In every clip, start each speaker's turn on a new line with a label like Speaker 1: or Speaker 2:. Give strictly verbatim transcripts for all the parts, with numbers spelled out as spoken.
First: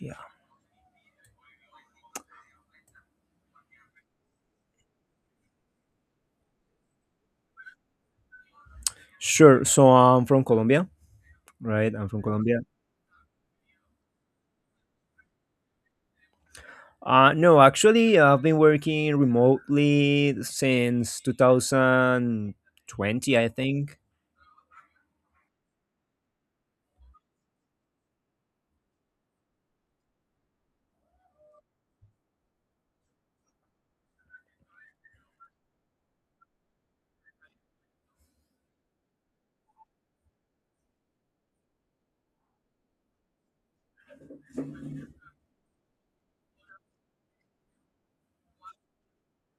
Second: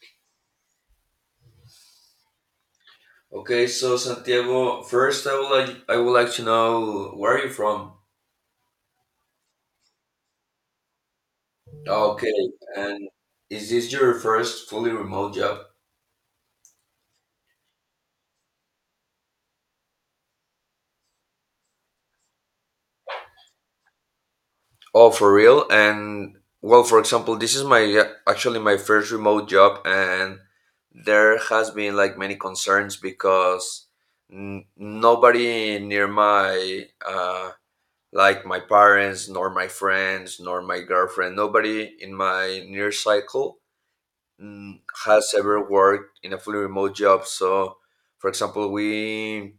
Speaker 1: Yeah.
Speaker 2: Okay, so Santiago, first I would like I would like to know where are you from?
Speaker 1: Sure. So I'm from Colombia, right? I'm from
Speaker 2: Okay,
Speaker 1: Colombia.
Speaker 2: and is this your first fully remote job?
Speaker 1: Uh, no, actually, I've been working remotely since two thousand twenty, I think.
Speaker 2: Oh, for real? And well, for example, this is my uh, actually my first remote job, and there has been like many concerns because n- nobody near my uh, like my parents, nor my friends, nor my girlfriend, nobody in my near cycle mm, has ever worked in a fully remote job. So, for example, we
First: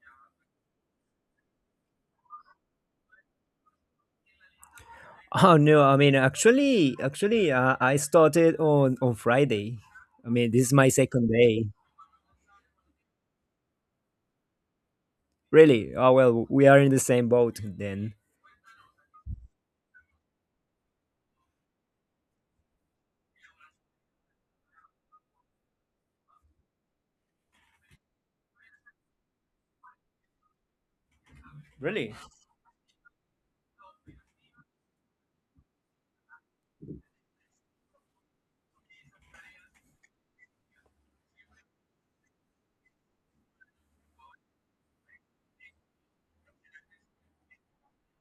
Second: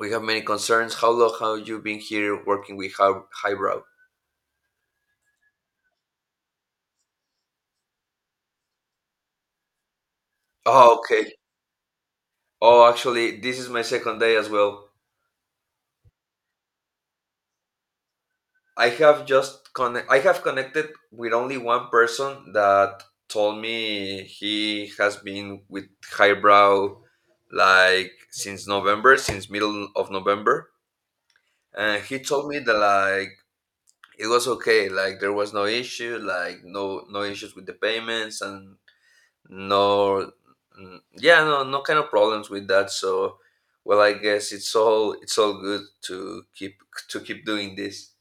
Speaker 2: we have many concerns. How long have you been here working with Hy- Hybrow?
Speaker 1: Oh no, I mean, actually, actually, uh, I started on on Friday. I mean, this is my
Speaker 2: Oh,
Speaker 1: second
Speaker 2: okay.
Speaker 1: day.
Speaker 2: Oh, actually, this is my second day as well.
Speaker 1: Really? Oh well, we are in the same boat then.
Speaker 2: I have just connect. I have connected with only one person that told me he has been with Highbrow like since November, since middle of November, and
Speaker 1: Really?
Speaker 2: he told me that like it was okay, like there was no issue, like no no issues with the payments and no, mm, yeah, no, no kind of problems with that. So well, I guess it's all it's all good to keep to keep doing this.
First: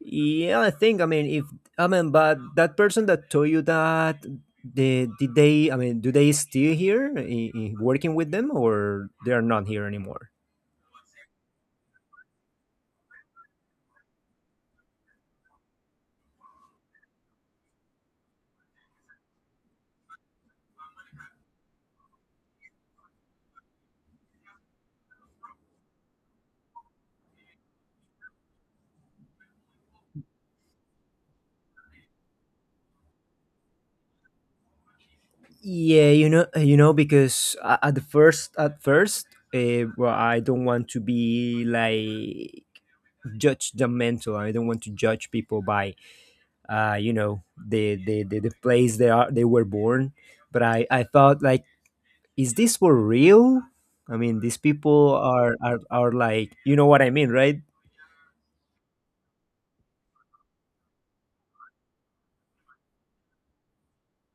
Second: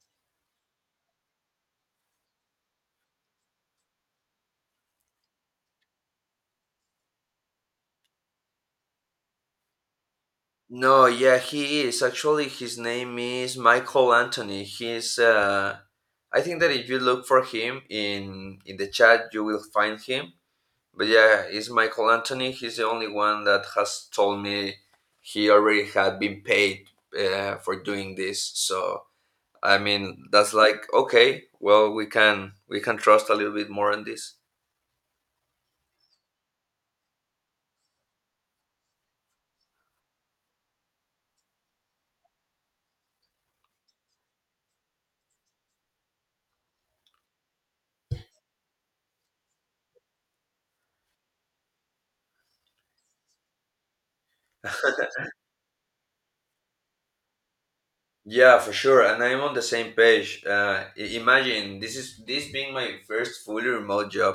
Speaker 1: Yeah, I think. I mean, if I mean, but that person that told you that, they, did they? I mean, do they still here i i working with them, or they are not here anymore?
Speaker 2: No, yeah, he is actually, his name is Michael Anthony. He's uh I think that if you look for him in in the chat you will find him. But yeah, it's Michael Anthony. He's the only one that has told me he already had been paid uh, for doing this. So I mean, that's like okay. Well, we can we can trust a little bit more on this.
Speaker 1: Yeah, you know, you know, because a- at the first, at first, uh, well, I don't want to be like judgmental. I don't want to judge people by, uh, you know, the the the, the place they are they were born. But I I thought like is this for real? I mean, these people are are, are like, you know what I mean, right?
Speaker 2: Yeah, for sure, and I'm on the same page. Uh, i- imagine this is this being my first fully remote job.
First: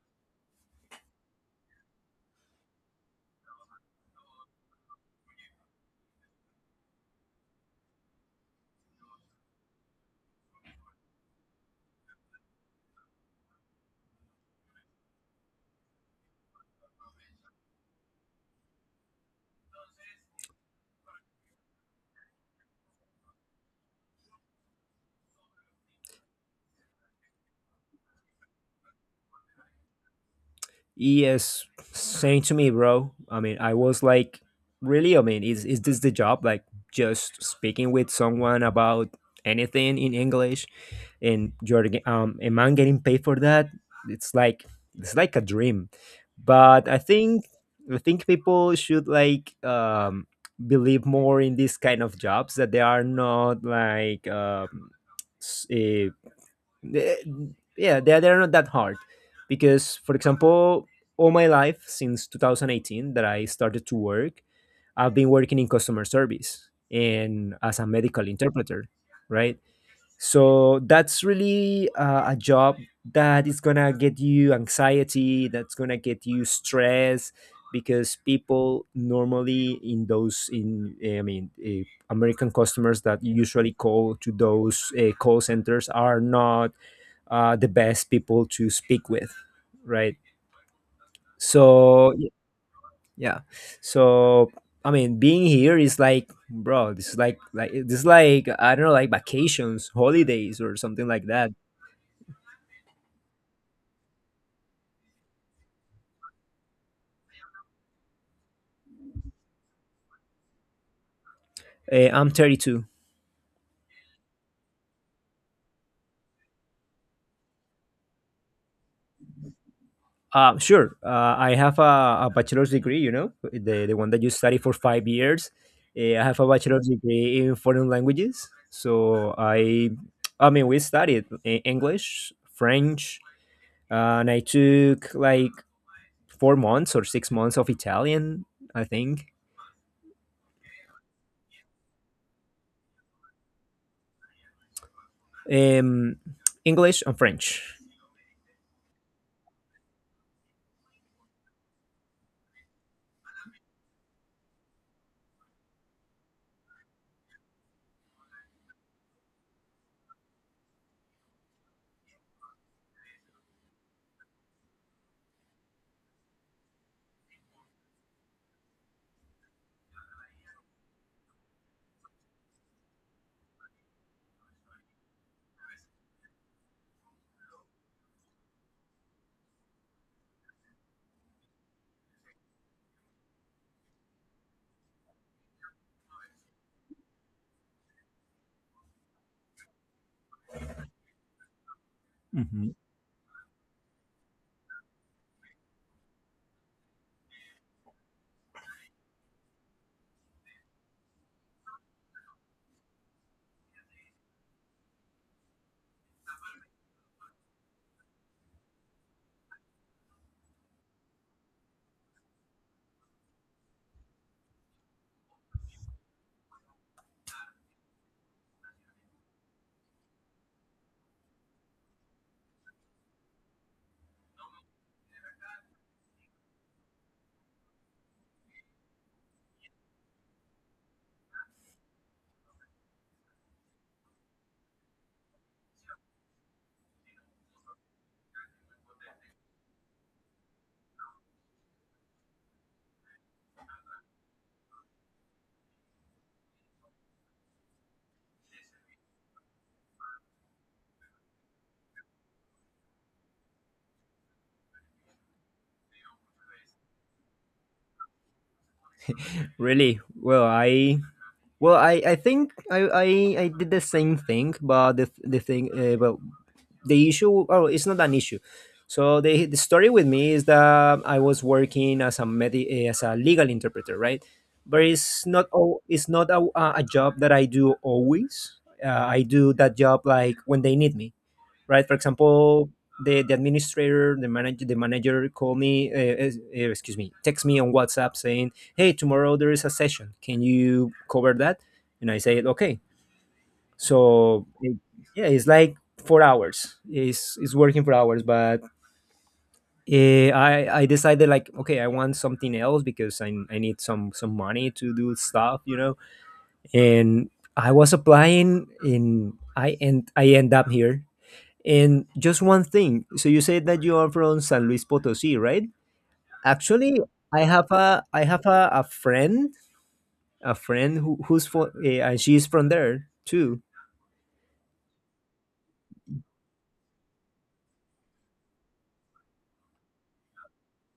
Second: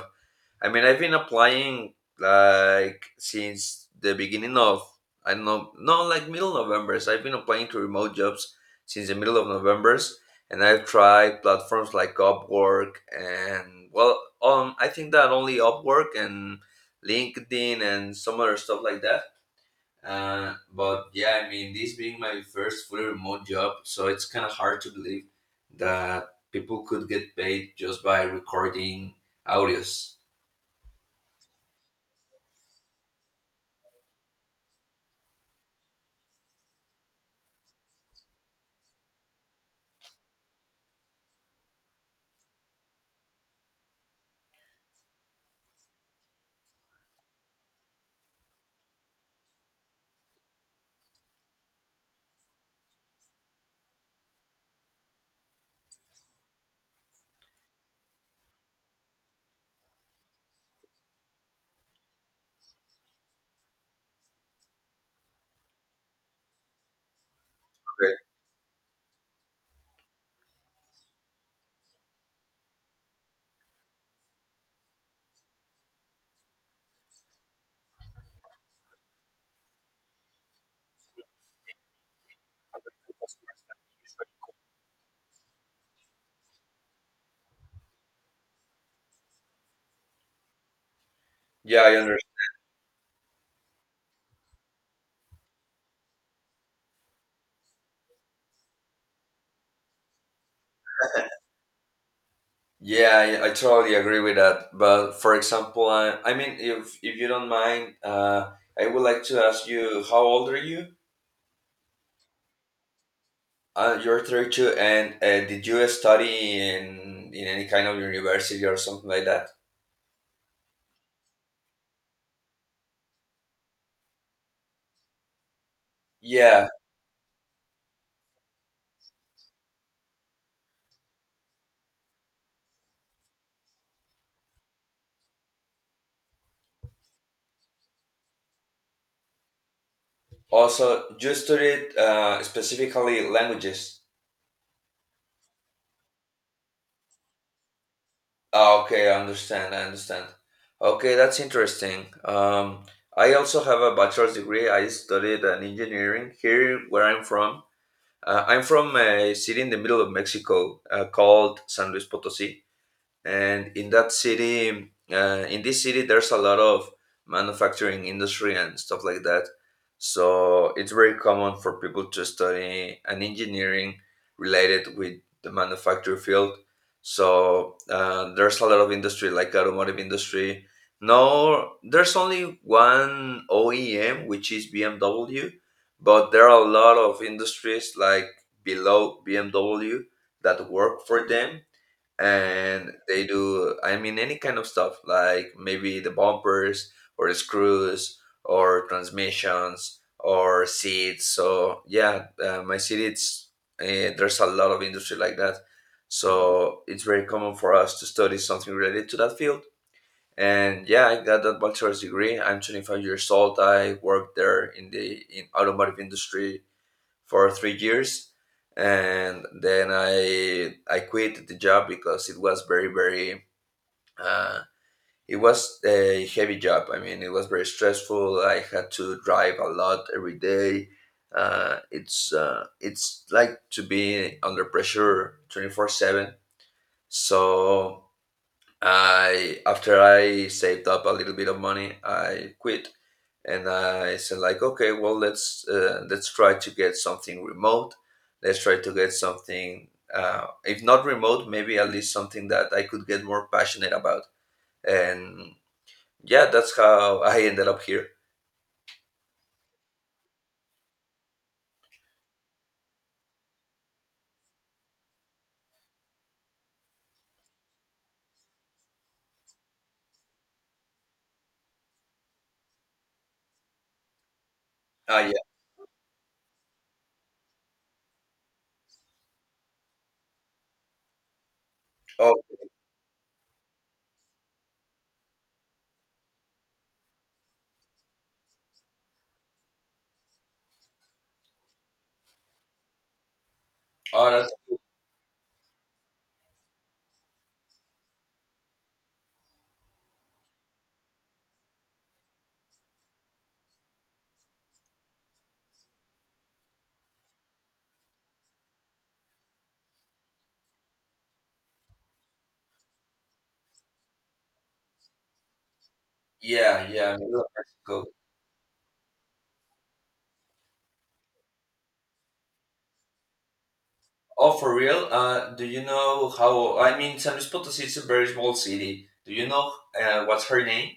Speaker 2: I mean, I've been applying like since the beginning of I don't know, no, like middle November's. I've been applying to remote jobs since the middle of November's, and I've tried platforms like Upwork and well, um, I think that only Upwork and LinkedIn and some other stuff like that. Uh, but yeah, I mean, this being my first fully remote job, so it's kind of hard to believe that people could get paid just by recording audios.
Speaker 1: Yes, same to me, bro. I mean, I was like, really? I mean, is is this the job? Like, just speaking with someone about anything in English, and you're ge- um, a man getting paid for that? It's like it's like a dream. But I think I think people should like um believe more in these kind of jobs that they are not like um, s- eh, they- yeah they, they're not that hard because for example all my life since two thousand eighteen that I started to work I've been working in customer service and as a
Speaker 2: Okay.
Speaker 1: medical interpreter, right? So that's really uh, a job that is gonna get you anxiety, that's gonna get you stress because people normally in those in eh, I mean eh, American customers that usually call to those uh, call centers are not uh, the best people to speak with, right?
Speaker 2: Yeah, I
Speaker 1: so
Speaker 2: understand.
Speaker 1: y- yeah, so I mean being here is like, bro, this is like like this is like I don't know, like vacations, holidays or something like that.
Speaker 2: Yeah, I, I totally agree with that. But for example, I, I mean, if if you don't mind, uh, I would like to ask you, how old are you?
Speaker 1: uh, I'm thirty-two.
Speaker 2: Uh, you're thirty-two, and uh, did you study in in any kind of university or something like that?
Speaker 1: Uh, sure uh, I have a, a bachelor's degree, you know, the, the one that you study for five years. uh, I have a
Speaker 2: Yeah,
Speaker 1: bachelor's degree in foreign languages, so i i mean we studied uh, English, French, uh, and I took like four months or six months of Italian, I think.
Speaker 2: also, you studied uh, specifically languages.
Speaker 1: um, English and French.
Speaker 2: Ah, okay, I understand. I understand. Okay, that's interesting. Um, I also have a bachelor's degree. I studied an engineering here where I'm from. Uh, I'm from a city in the middle of Mexico uh, called San Luis Potosí, and in that city uh, in this city there's a lot of manufacturing industry and stuff like that, so it's very common for people to study an engineering related with the manufacturing field. So uh, there's a lot of industry like automotive industry. No, there's only one OEM, which is BMW, but there are a lot of industries like below BMW that work for them,
Speaker 1: Hmm.
Speaker 2: and they do, I mean, any kind of stuff, like maybe the bumpers or the screws or transmissions or seats. So yeah, uh, my city, it's uh, there's a lot of industry like that, so it's very common for us to study something related to that field. And yeah, I got that bachelor's degree. I'm twenty-five years old. I worked there in the in automotive industry for three years, and then I I quit the job because it was very very uh, it was a heavy job. I mean, it was very stressful. I had to drive a lot every day. Uh, it's uh, it's like to be under pressure twenty four seven. So I, after I saved up a little bit of money, I quit, and I said like, okay, well, let's uh, let's try to get something remote. Let's try to get something, uh, if not remote, maybe at least something that I could get more passionate about. And yeah, that's how I ended up here.
Speaker 1: Really? Well, I well, I, I think I, I, I did the same thing, but the the thing, uh, well, the issue, oh, it's not an issue. So the the story with me is that I was working as a medi- eh, as a legal interpreter, right? But
Speaker 2: Ah,
Speaker 1: it's
Speaker 2: yeah.
Speaker 1: not all it's not a, a a job that I do always. Uh, I do that job like when they need me, right? For
Speaker 2: Oh,
Speaker 1: example, the, the administrator, the manager, the manager called me, uh, es- uh, excuse me, text me on WhatsApp saying, "Hey, tomorrow there is a session. Can you cover that?" And I said, "Okay."
Speaker 2: oh,
Speaker 1: So
Speaker 2: that's,
Speaker 1: it- yeah, it's like four hours. It's it's working for hours, but uh, I I decided like, okay, I want something else because I I need some some money to do stuff, you know, and I was applying in I end I end up here. And just one thing. So you said that you are from San Luis Potosí, right?
Speaker 2: yeah,
Speaker 1: Actually,
Speaker 2: yeah. Middle
Speaker 1: I
Speaker 2: of
Speaker 1: have a
Speaker 2: Mexico.
Speaker 1: I have a, a friend, a friend who, who's for uh, and she's from there too.
Speaker 2: Oh, for real? Uh, do you know how? I mean, San Luis Potosí is a very small city. Do you know uh, what's her name?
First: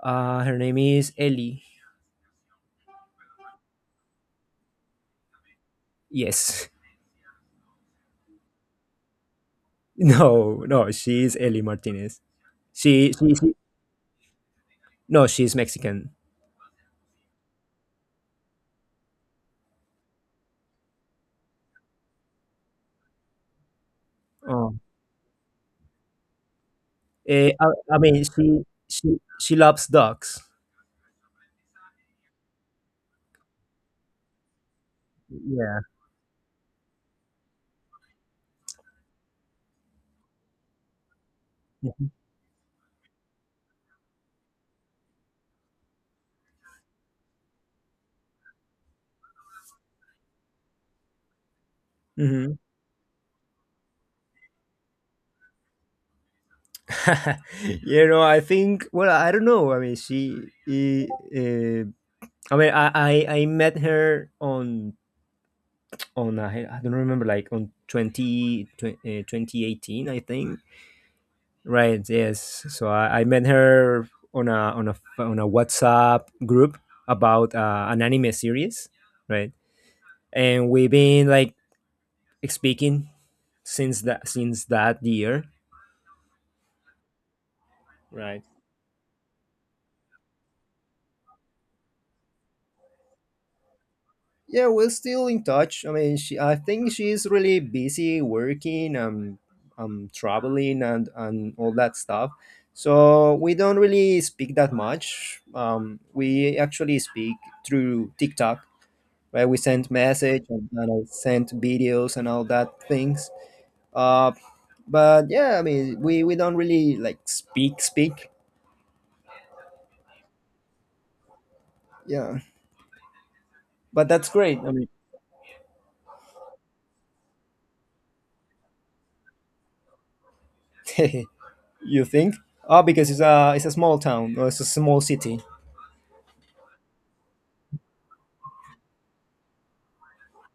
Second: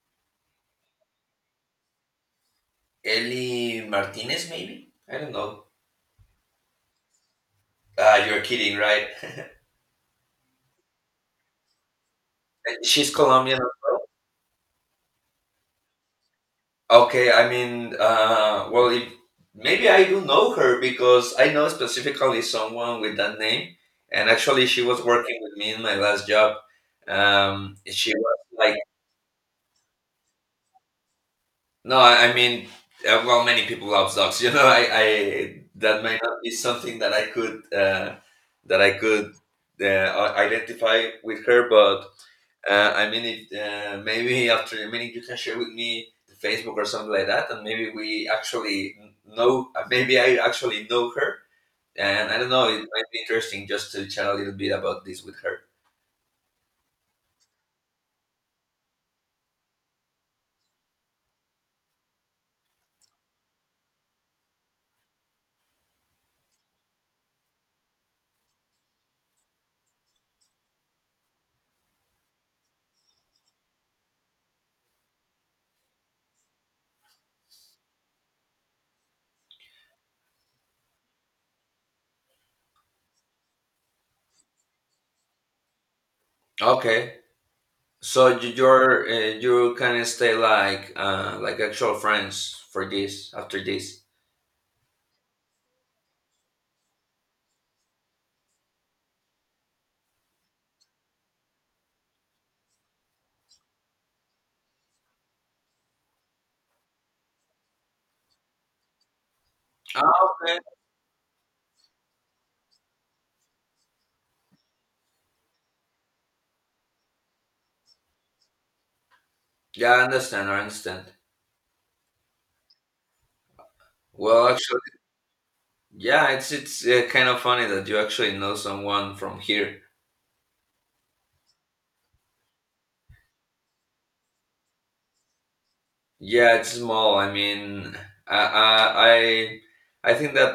Speaker 1: Uh, her name is Ellie.
Speaker 2: Eli Martinez, maybe? I don't know.
Speaker 1: Yes.
Speaker 2: Ah, you're kidding, right?
Speaker 1: No, no, she's Ellie Martinez. She,
Speaker 2: She's
Speaker 1: she, she
Speaker 2: Colombian as well.
Speaker 1: no, she's Mexican.
Speaker 2: Okay, I mean, uh, well, if, maybe I do know her because I know specifically someone with that name, and actually,
Speaker 1: Oh.
Speaker 2: she was working with me in my last job.
Speaker 1: Eh, I,
Speaker 2: Um,
Speaker 1: I
Speaker 2: she
Speaker 1: mean,
Speaker 2: was
Speaker 1: she
Speaker 2: like,
Speaker 1: she she loves dogs.
Speaker 2: no, I, I mean, uh, well, many people love dogs, you know. I, I
Speaker 1: Yeah.
Speaker 2: that might not be something that I could uh, that I could uh, identify with her. But Uh, I mean, if uh, maybe after a minute you can share with me the Facebook or something like that, and maybe we actually know, uh, maybe I actually know her, and I don't
Speaker 1: Hmm.
Speaker 2: know, it might be interesting just to chat a little bit about this with her.
Speaker 1: You know, I think, well, I don't know. I mean, she. Uh, I mean, I, I I met her on on uh, I don't remember like on twenty, twen- uh, twenty eighteen, I think. Right. Yes. So I, I met her on a on a on a WhatsApp group about uh, an anime series, right? And we've been like speaking since that since that year,
Speaker 2: Okay, so
Speaker 1: right?
Speaker 2: you- you're uh, you can stay like uh, like actual friends for this after this.
Speaker 1: Yeah, we're still in touch. I mean, she, I think she's really busy working and um, traveling and, and all that stuff. So we don't really speak that much. Um, we actually speak through TikTok, where we send
Speaker 2: Ah,
Speaker 1: message
Speaker 2: okay.
Speaker 1: and, and I send videos and all that things. Uh, but yeah, I mean, we, we don't really like speak speak.
Speaker 2: Yeah, I understand. I understand.
Speaker 1: Yeah, but that's
Speaker 2: Well,
Speaker 1: great. I
Speaker 2: actually, yeah, it's it's uh, kind of funny that you actually know someone from here.
Speaker 1: mean, you think? Oh, because it's a it's a small town, or it's a small city.
Speaker 2: Yeah, it's small. I mean, I I I I think that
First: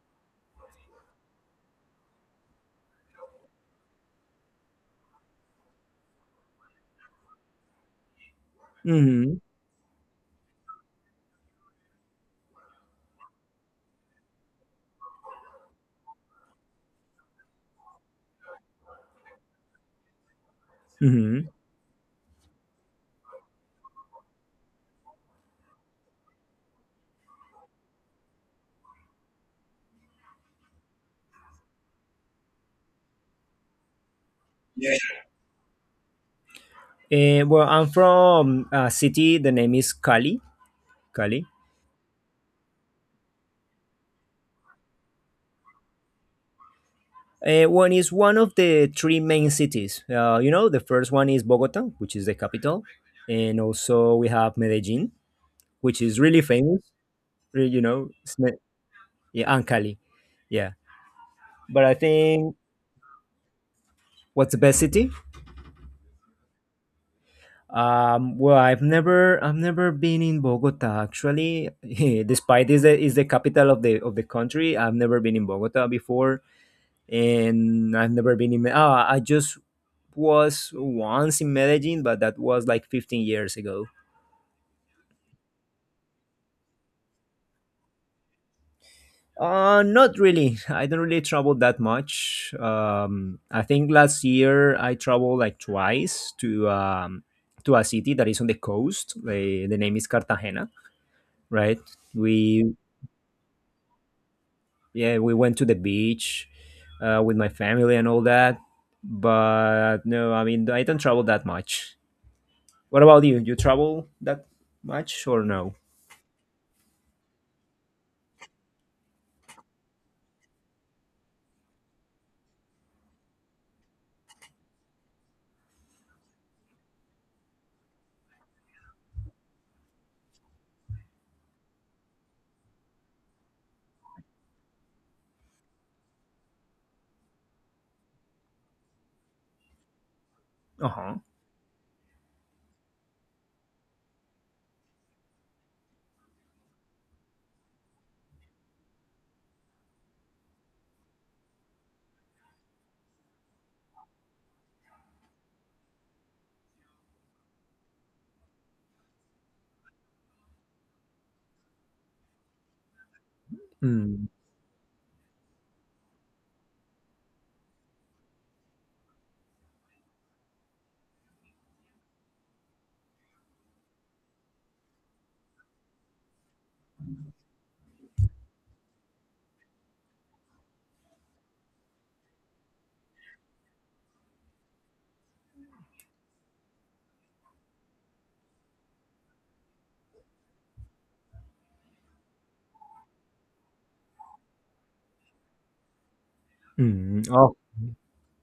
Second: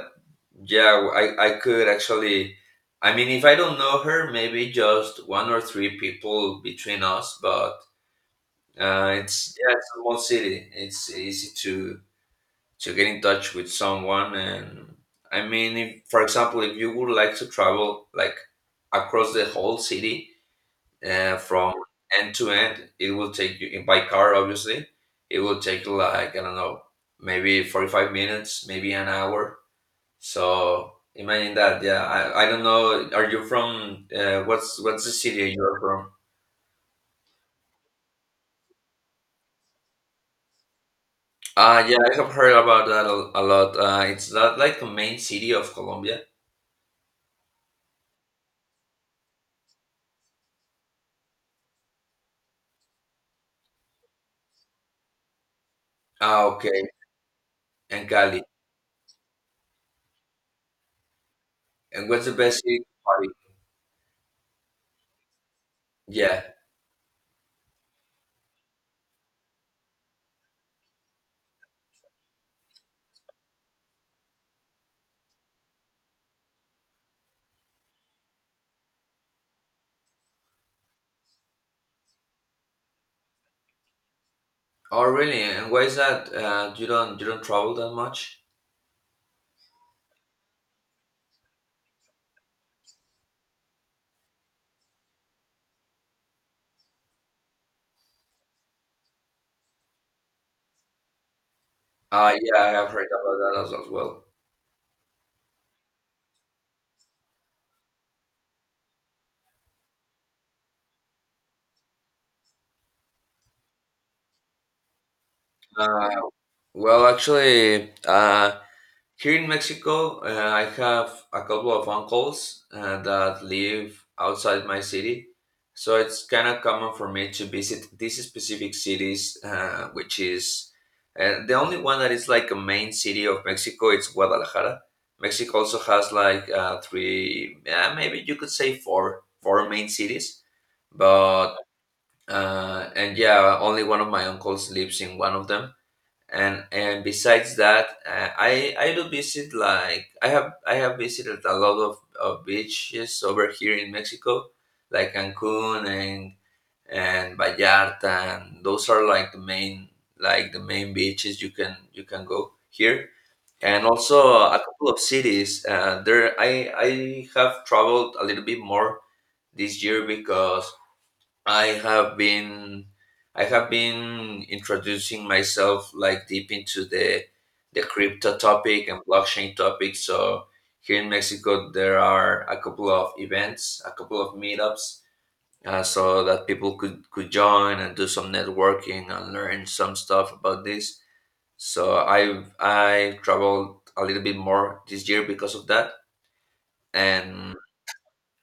Speaker 2: yeah, I I could actually. I mean, if I don't know her, maybe just one or three people between us. But uh,
Speaker 1: Mm-hmm.
Speaker 2: it's yeah, it's a small city. It's easy to to get in touch with someone. And I mean, if for example, if you would like to travel like across the whole city, uh,
Speaker 1: Mm-hmm.
Speaker 2: from end to end. It will take you by car, obviously. It will take like I don't know, maybe forty-five minutes, maybe an hour. So imagine that. Yeah, I, I don't know. Are you from uh, what's
Speaker 1: Yeah.
Speaker 2: what's the city you're from?
Speaker 1: Uh, well, I'm from a city. The name is Cali. Cali.
Speaker 2: Uh, yeah, I have heard about that a, a lot. Uh, it's not like the main city of Colombia.
Speaker 1: Uh, one is one of the three main cities. Uh, you know, the first one is Bogota, which is the capital, and also we have Medellin, which is really
Speaker 2: Ah,
Speaker 1: famous.
Speaker 2: okay.
Speaker 1: re- You
Speaker 2: And
Speaker 1: know, it's
Speaker 2: Cali.
Speaker 1: me- yeah, and Cali. Yeah, but I
Speaker 2: And what's the
Speaker 1: think
Speaker 2: best city to party?
Speaker 1: what's the best city?
Speaker 2: Yeah.
Speaker 1: Um, well, I've never, I've never been in Bogota actually. Despite this, is the capital of the of the country. I've never been in Bogota before, and I've never been in. Me- Ah, I just was once in Medellin, but that was like fifteen years ago.
Speaker 2: Oh, really? And why is that? Uh, you don't you don't travel that much?
Speaker 1: Uh, not really. I don't really travel that much. Um, I think last year I traveled like twice to um, to a city that is on the coast. The, the name is Cartagena, right?
Speaker 2: Uh, yeah, I
Speaker 1: We
Speaker 2: have heard about that as, as well.
Speaker 1: yeah, we went to the beach uh, with my family and all that. But no, I mean I don't travel that much. What about you? You travel that much or no?
Speaker 2: Uh, well, actually, uh, here in Mexico, uh, I have a couple of uncles uh, that live outside my city. So it's kind of common for me to visit these specific cities, uh, which is uh, the only one that is like a main city of Mexico. It's Guadalajara. Mexico also has like uh, three, uh, maybe you could say four, four main cities.
Speaker 1: Uh huh.
Speaker 2: But uh, and yeah, only one of my uncles lives in one of them. and and besides that, uh, i i do visit, like, i have i have visited a lot of, of beaches over here in Mexico, like Cancun and and Vallarta, and those are like the main, like the main beaches you can you can go here. And also
Speaker 1: Mm,
Speaker 2: a couple of cities uh, there, i i have traveled a little bit more this year because I have been I have been introducing myself like deep into the the crypto topic and blockchain topic. So here in Mexico, there are a couple of events, a couple of meetups, uh, so that people could could join and do some networking and learn some stuff about this. So I've I traveled a little bit more this year because of that,
Speaker 1: mm,
Speaker 2: and
Speaker 1: oh,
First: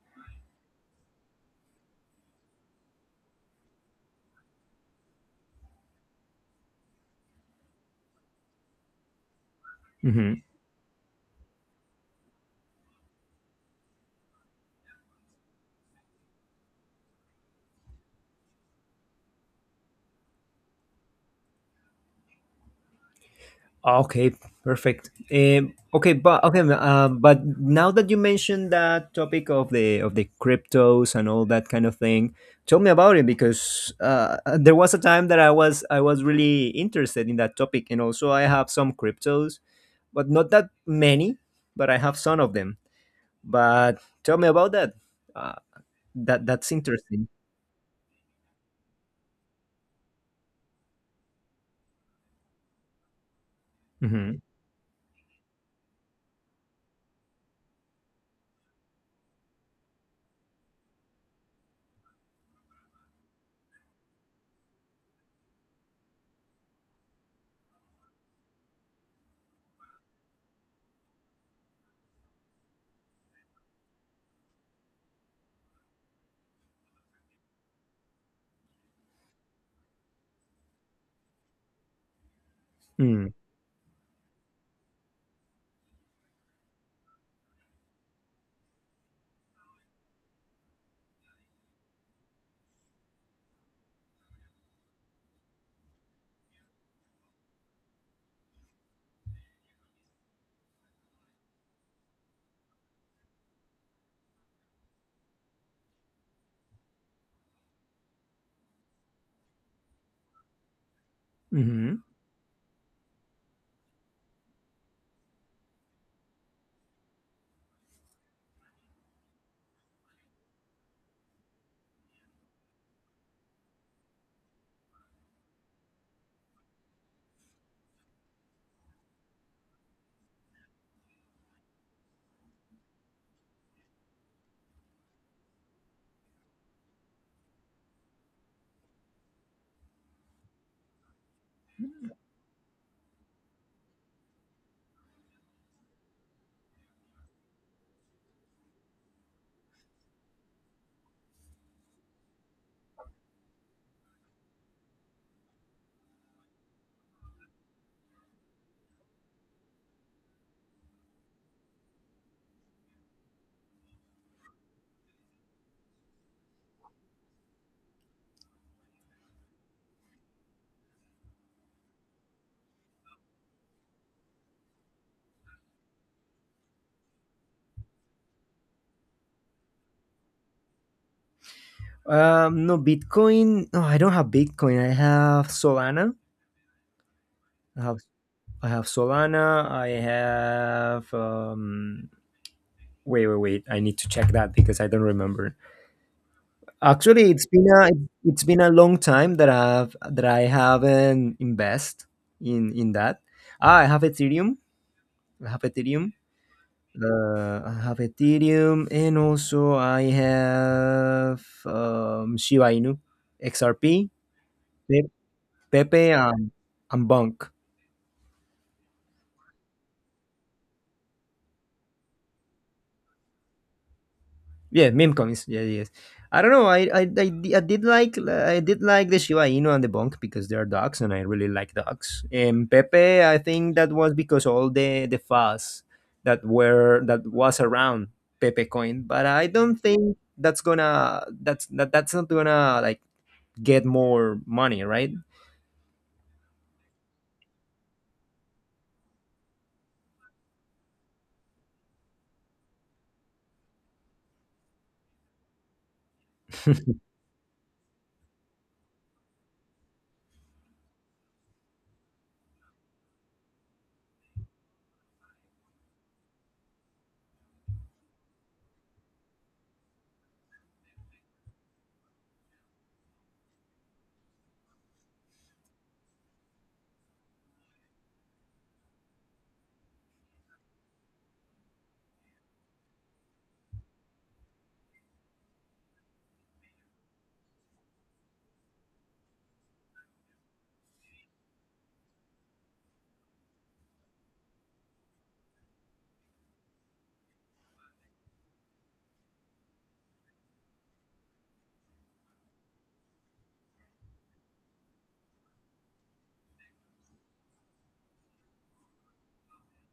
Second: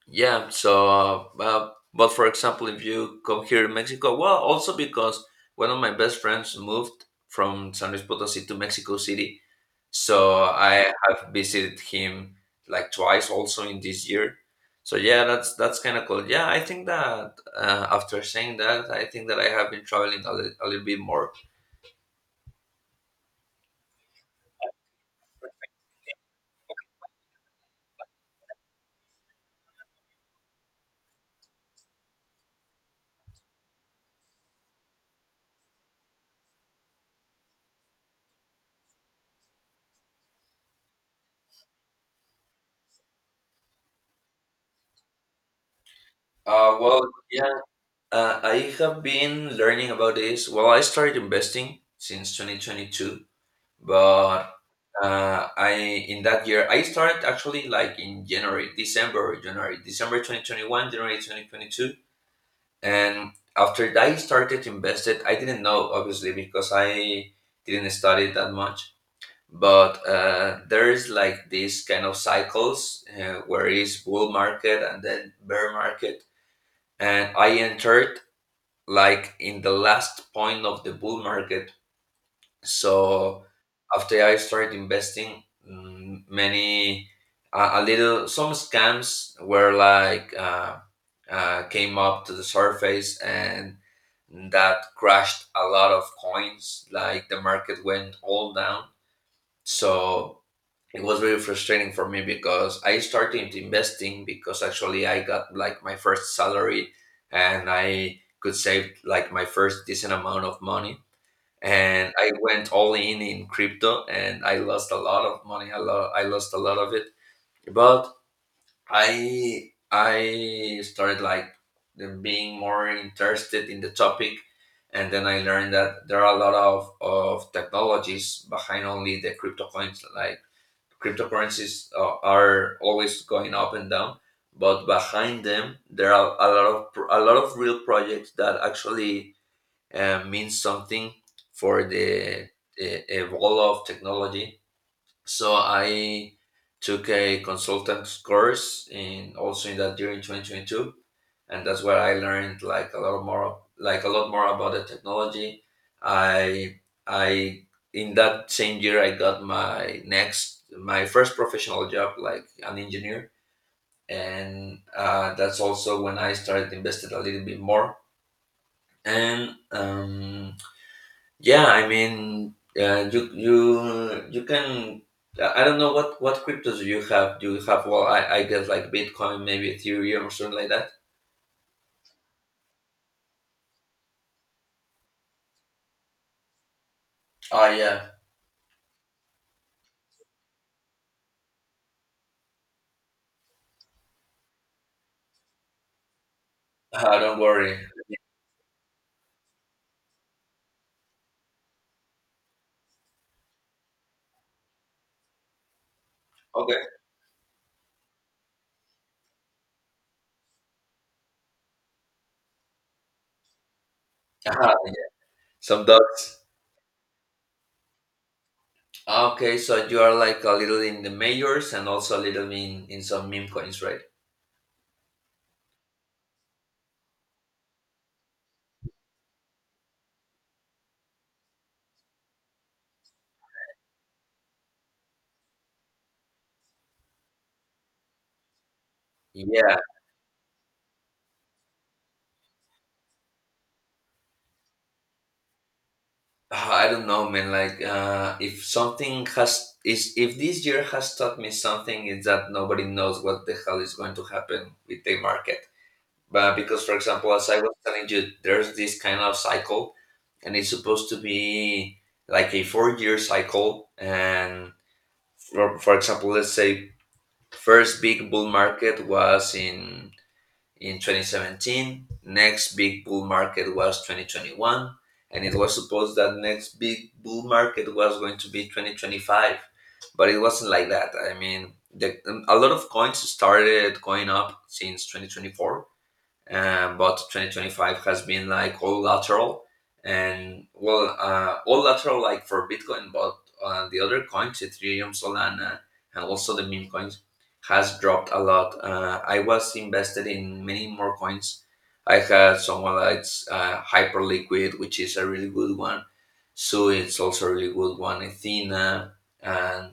Speaker 2: yeah, so, uh, uh, but for example, if you come here in Mexico, well, also because one of my best friends moved from San Luis Potosí to Mexico City,
Speaker 1: hmm,
Speaker 2: so I have visited him like twice also in this year. So yeah, that's that's kind of cool. Yeah, I think that uh, after saying that, I think that I have been traveling a, li- a little bit more.
Speaker 1: okay, perfect. Um, okay, but okay, um, but now that you mentioned that topic of the of the cryptos and all that kind of thing, tell me about it because uh, uh, there was a time that I was I was really interested in that topic, and also I have some cryptos, but not that many, but I have some of them. But tell me about that. Uh, that that's
Speaker 2: Uh, well,
Speaker 1: interesting.
Speaker 2: yeah, uh, I have been learning about this. Well, I started investing since twenty twenty-two,
Speaker 1: Mm-hmm.
Speaker 2: but Uh, I in that year I started actually like in January, December, January, December twenty twenty-one, January twenty twenty-two, and after that I started to invest it. I didn't know obviously because I didn't study that much, but uh, there is like these kind of cycles uh, where is bull market and then bear market, and I entered like in the last point of the bull market.
Speaker 1: Mm.
Speaker 2: So after I started investing, mm, many a, a little some scams were like uh, uh, came up to the surface and that crashed a lot of coins. Like the market went all down. So it was very frustrating for me because I started investing because actually I got like my first salary and I could save like my first decent amount of money,
Speaker 1: Hmm.
Speaker 2: and I went all in in crypto, and I lost a lot of money. A lot, I lost a lot of it, but I I started like being more interested in the topic, and then I learned that there are a lot of of technologies behind only the crypto coins. Like cryptocurrencies uh, are always going up and down. But behind them, there are a lot of a lot of real projects that actually uh, means something for the uh, role of technology. So I took a consultant course in also in that year in twenty twenty-two, and that's where I learned like a lot more like a lot more about the technology. I I In that same year I got my next my first professional job like an engineer and uh, that's also when I started invested a little bit more and um, yeah, I mean, uh, you you you can. I I don't know what what cryptos you have. Do you have? Well, I I guess like Bitcoin, maybe Ethereum or something like that.
Speaker 1: Um, no, Bitcoin. No, I don't have Bitcoin. I have Solana.
Speaker 2: Oh
Speaker 1: I have
Speaker 2: yeah.
Speaker 1: I have Solana. I have. Um, wait, wait, wait. I need to check that because I don't remember.
Speaker 2: Uh,
Speaker 1: Actually,
Speaker 2: don't
Speaker 1: it's been
Speaker 2: worry.
Speaker 1: a it's been a long time that I've that I haven't invest in in that. Ah, I have Ethereum. I have Ethereum.
Speaker 2: Okay.
Speaker 1: Uh, I have Ethereum, and also I have um, Shiba Inu, X R P.
Speaker 2: uh Some
Speaker 1: Pepe
Speaker 2: dots.
Speaker 1: um and Bunk.
Speaker 2: Ah, okay, so you are like a little in the majors and also a little in in some meme coins, right?
Speaker 1: Yeah, meme comics. Yeah, yes. I don't know. I, I I di- I did like I did like the Shiba Inu and the Bunk because they are dogs, and I really like dogs. And Pepe, I think that was because all the the fuss that were that was around Pepe coin, but I
Speaker 2: Yeah,
Speaker 1: don't think that's gonna that's that that's not gonna like get more money, right?
Speaker 2: ah, I don't know, man. Like, uh, if something has is if this year has taught me something, it's that nobody knows what the hell is going to happen with the market. But because, for example, as I was telling you, there's this kind of cycle, and it's supposed to be like a four-year cycle. And for, for example, let's say first big bull market was in in twenty seventeen. Next big bull market was twenty twenty-one, and it was supposed that next big bull market was going to be twenty twenty-five, but it wasn't like that. I mean, the, a lot of coins started going up since twenty twenty-four, um, but twenty twenty-five has been like all lateral. And well, uh, all lateral like for Bitcoin, but uh, the other coins, Ethereum, Solana, and also the meme coins has dropped a lot. uh, I was invested in many more coins. I had someone that's uh, Hyperliquid, which is a really good one. So it's also a really good one, Athena, and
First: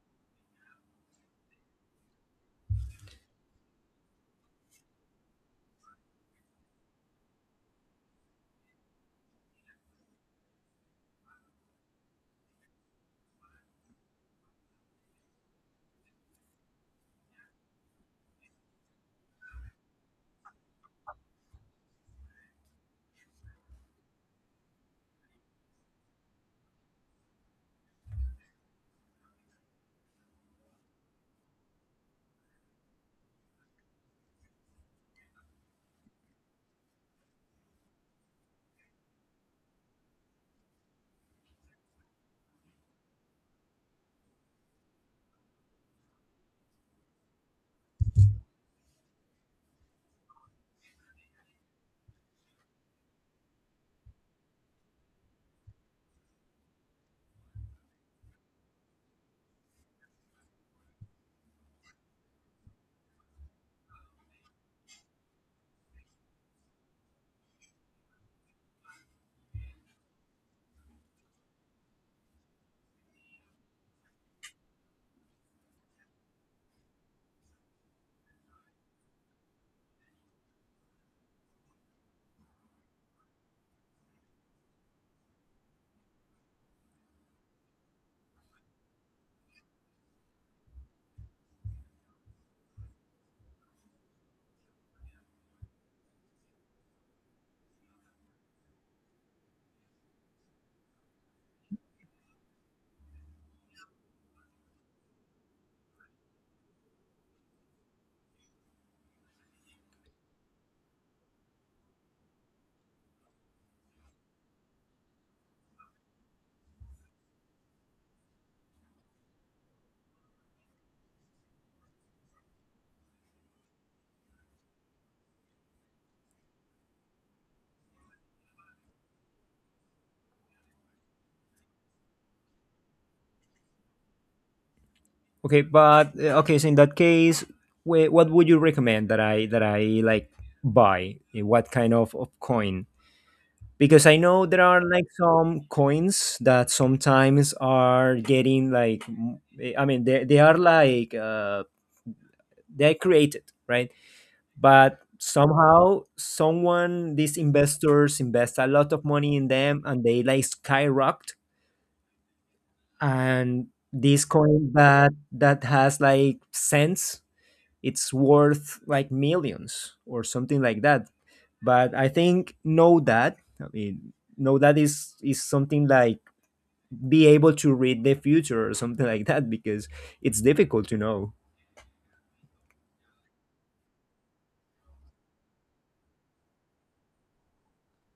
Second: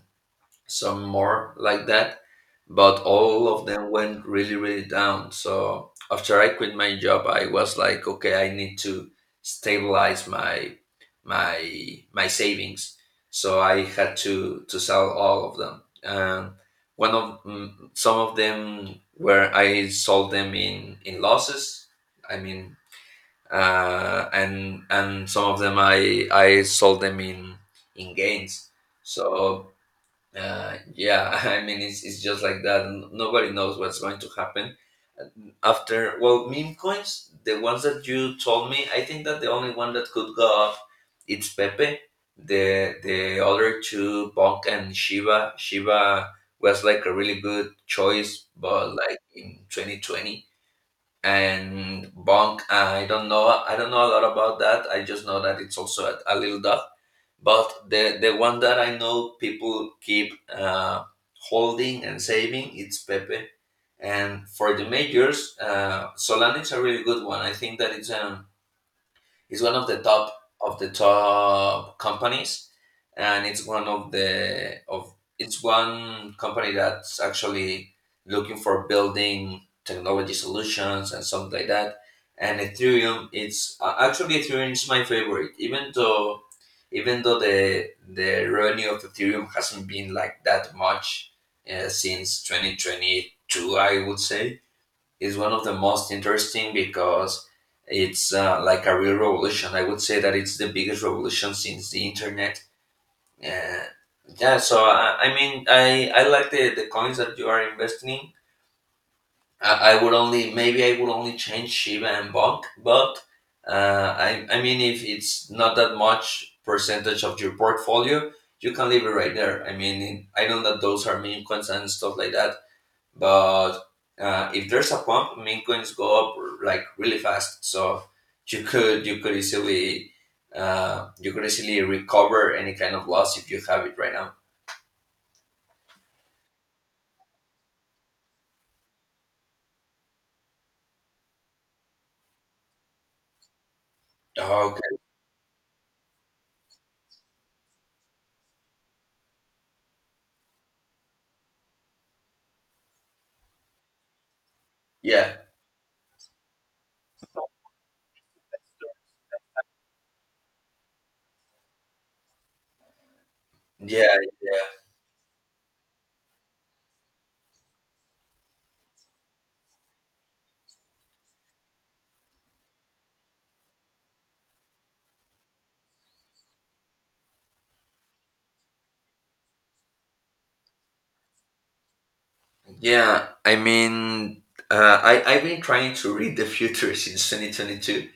Speaker 2: some more like that, but all of them went really, really down. So after I quit my job, I was like, okay, I need to stabilize my my my savings. So I had to to sell all of them. And one of mm, some of them where I sold them in in losses. I mean, uh, and and some of them I I sold them in in gains. So uh, yeah, I mean it's, it's just like that. N- Nobody knows what's going to happen after. Well, meme coins, the ones that you told me, I think that the only one that could go up, it's Pepe. The the other two, Bonk and Shiba. Shiba was like a really good choice, but like in twenty twenty, and Bonk. I don't know. I don't know a lot about that. I just know that it's also a, a little dog. But the the one that I know people keep uh, holding and saving it's Pepe. And for the majors, uh, Solana is a really good one. I think that it's um, it's one of the top of the top companies, and it's one of the of it's one company that's actually looking for building technology solutions and something like that. And Ethereum, it's uh, actually Ethereum is my favorite, even though even though the the revenue of Ethereum hasn't been like that much uh, since twenty twenty-two, I would say is one of the most interesting because it's uh, like a real revolution. I would say that it's the biggest revolution since the internet. Uh, yeah, so I, I mean, I, I like the, the coins that you are investing in. I, I would only, maybe I would only change Shiba and Bonk, but uh, I, I mean, if it's not that much percentage of your portfolio, you can leave it right there. I mean, I know that those are meme coins and stuff like that, but uh, if there's a pump, meme coins go up like really fast. So you could you could easily uh, you could easily recover any kind of loss if you have it right now.
Speaker 1: Okay, but uh, okay. So in that case, wh- what would you recommend that I that I like buy? Eh, what kind of, of coin? Because I know there are
Speaker 2: Okay.
Speaker 1: like some coins that sometimes are getting like m- eh, I mean they they are like uh, they're created, right, but
Speaker 2: Yeah.
Speaker 1: somehow someone, these investors invest a lot of money in them, and they like skyrocket, and
Speaker 2: Yeah.
Speaker 1: this
Speaker 2: Yeah.
Speaker 1: coin that that has like cents, it's worth like millions or something like that. But I think know that, I mean know that is is something like be able to read the future or something like that because it's difficult to know.
Speaker 2: Yeah. I mean, uh, I I've been trying to read the future since twenty twenty-two,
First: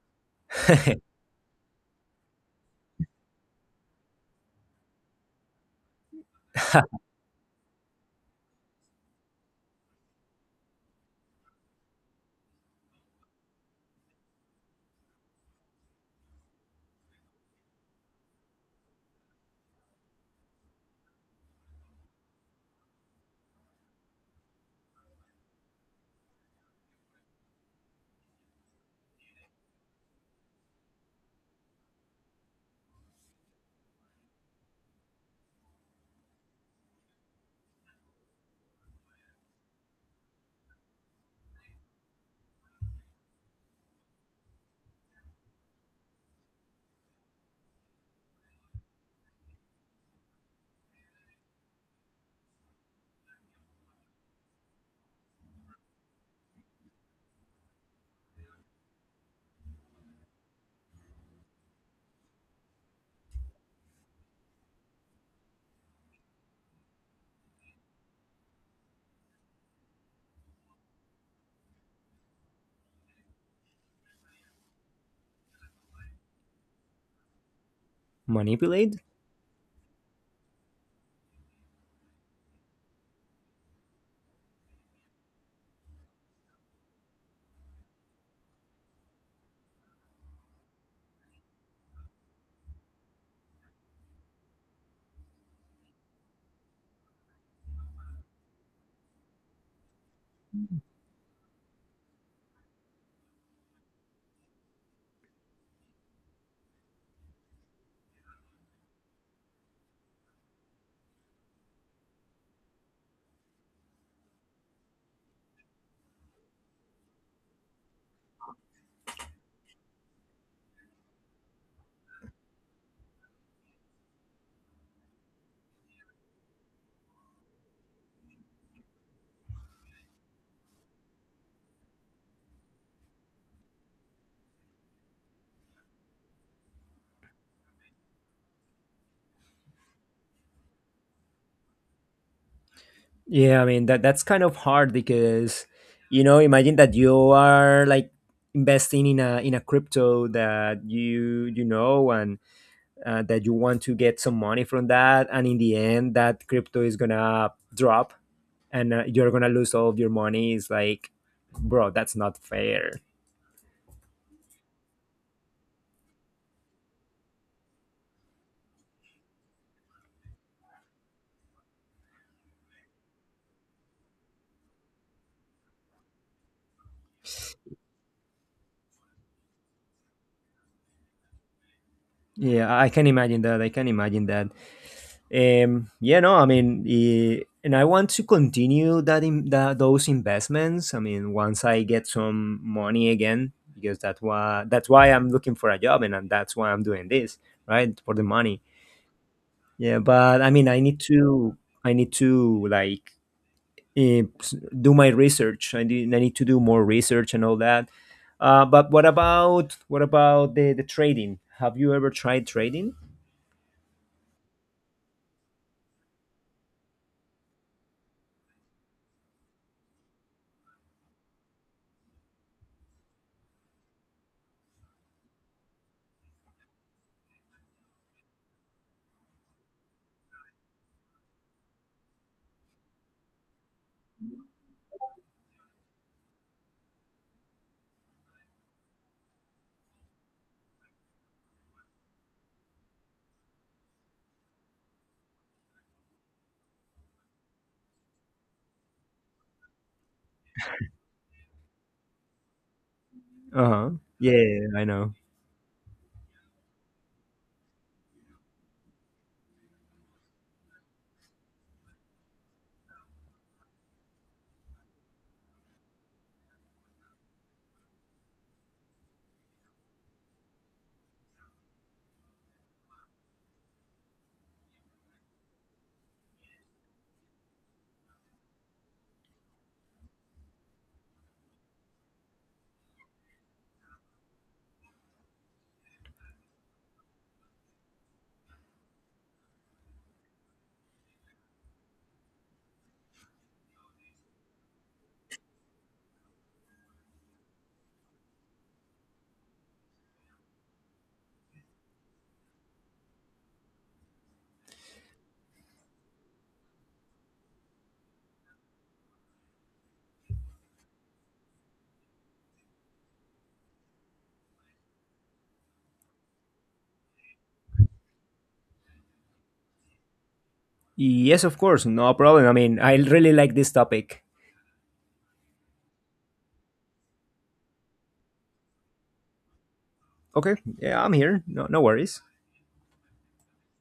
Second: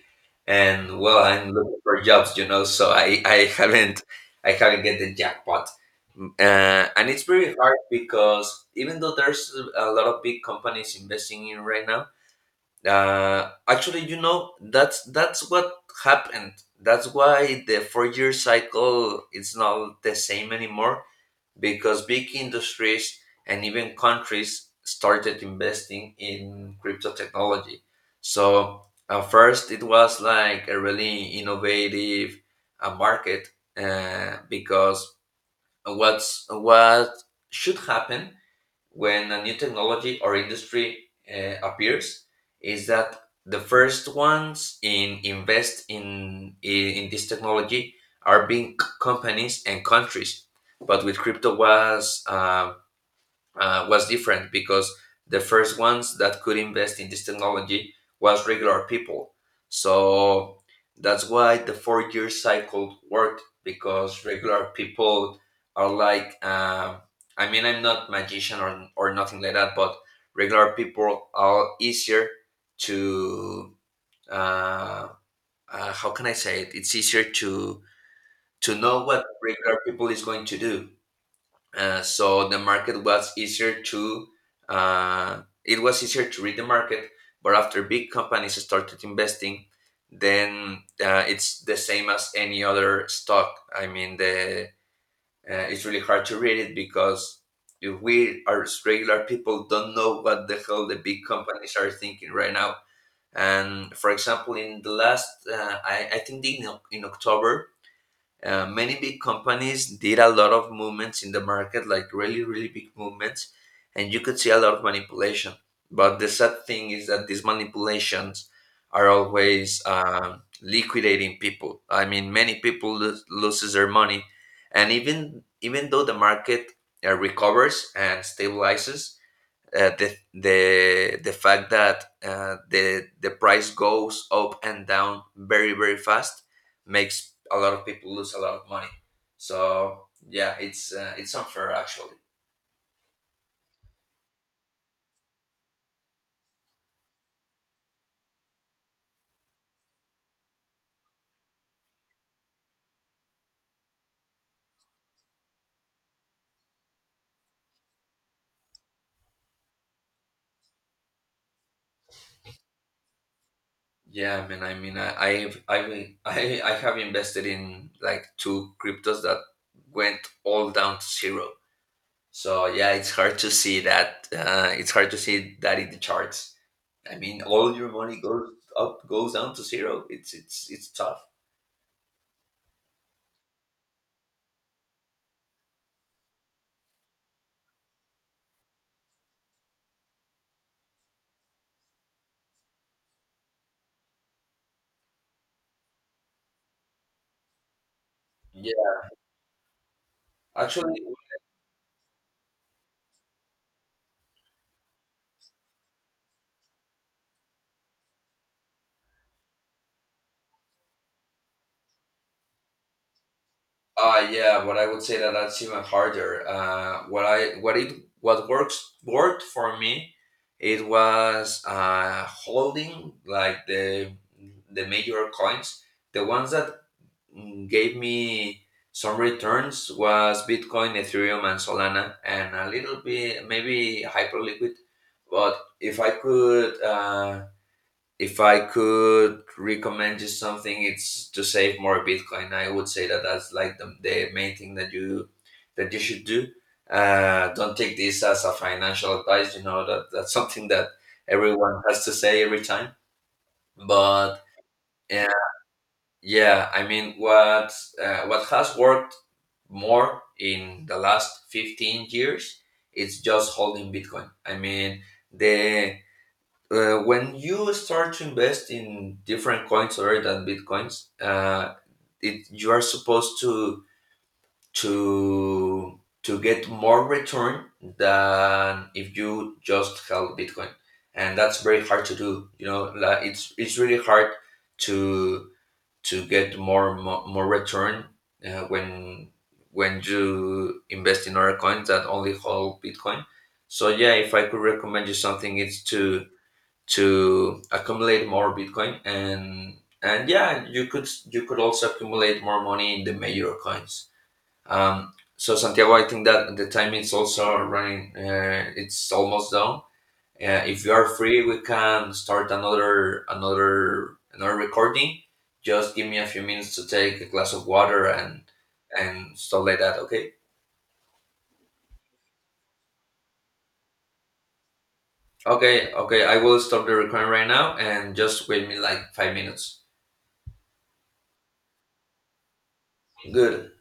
Speaker 2: and well, I'm looking for jobs, you know. So I I haven't I haven't get the jackpot. Uh, and it's very hard because even though there's a lot of big companies investing in right now, uh, actually, you know, that's that's what happened. That's why the four-year cycle is not the same anymore because big industries and even countries started investing in crypto technology. So at first, it was like a really innovative uh, market uh, because what's what should happen when a new technology or industry uh, appears is that the first ones in invest in, in in this technology are being c- companies and countries, but with crypto was um, uh, was different because the first ones that could invest in this technology was regular people. So that's why the four year cycle worked because regular people are like, uh, I mean, I'm not magician or, or nothing like that, but regular people are easier to, uh, uh, how can I say it? It's easier to to
Speaker 1: Manipulate?
Speaker 2: know what regular people is going to do. Uh, so the market was easier to uh, it was easier to read the market, but after big companies started investing, then uh, it's the same as any other stock. I mean the uh, it's really hard to read it because if we as regular people don't know what the hell the big companies are thinking right now. And for example, in the last uh, I, I think in, in October, uh, many big companies did a lot of movements in the market, like really, really big movements, and you could see a lot of manipulation. But the sad thing is that these manipulations are always um, liquidating people. I mean, many people lo- loses their money, and even even though the market uh, recovers and stabilizes, uh, the the the fact that uh, the the price goes up and down very very fast makes a lot of people lose a lot of money. So yeah, it's uh, it's unfair actually.
Speaker 1: Yeah, I mean that that's kind of hard because you know, imagine that you are like investing in a in a crypto that you you know and uh, that you want to get some money from that, and in the end that crypto is gonna drop and uh, you're gonna lose all of your money. Is like, bro, that's not fair.
Speaker 2: Yeah, man. I mean, I I've, I I I have invested in like two cryptos that went all down to zero. So yeah, it's hard to see that. Uh, it's hard to see that in the charts. I mean, all your money goes up, goes down to zero. It's it's it's tough.
Speaker 1: Yeah, I can imagine that. I can imagine that. Um, yeah, no, I mean, eh, and I want to continue that in that those investments. I mean, once I get some money again, because that's why that's why I'm looking for a job, and, and that's why I'm doing this, right? For the money. Yeah, but I mean, I need
Speaker 2: Actually,
Speaker 1: to, I need to like eh, s- do my research. I need, I need to do more research and all that. Uh, but what about what about the the trading? Have you ever tried trading?
Speaker 2: uh, yeah, but I would say that that's even harder. Uh, what I what it what works worked for me, it was uh, holding like the the major coins. The ones that mm, gave me some returns was Bitcoin, Ethereum, and Solana, and a little bit maybe Hyperliquid. But if I could uh, if I could recommend you something, it's to save more Bitcoin. I would say that that's like the, the main thing that you that you should do. Uh, don't take this as a financial advice. You know that that's something that everyone has to say every time.
Speaker 1: Uh huh.
Speaker 2: But
Speaker 1: Yeah, I know.
Speaker 2: uh, yeah, I mean, what uh, what has worked more in the last fifteen years? It's just holding Bitcoin. I mean, the uh, when you start to invest in different coins other than bitcoins, uh, it, you are supposed to to to get more return than if you just held Bitcoin, and that's very hard to do, you know. Like it's it's really hard to to get more more, more return uh, when when you invest in other coins that only hold Bitcoin. So yeah, if I could recommend you something, it's to to accumulate more Bitcoin. and and yeah, you could you could also accumulate more money in the major coins. Um, so Santiago, I think that the time is also running. Uh, it's almost done. Uh, if you are free, we can start another another another recording. Just give me a few minutes to take a glass of water and and stuff like that. Okay.
Speaker 1: Yes, of course, no problem. I mean, I really like this topic.
Speaker 2: Okay. Okay. I will stop the recording right now and just wait me like five minutes.
Speaker 1: Okay, yeah, I'm here. No, no worries.
Speaker 2: Good.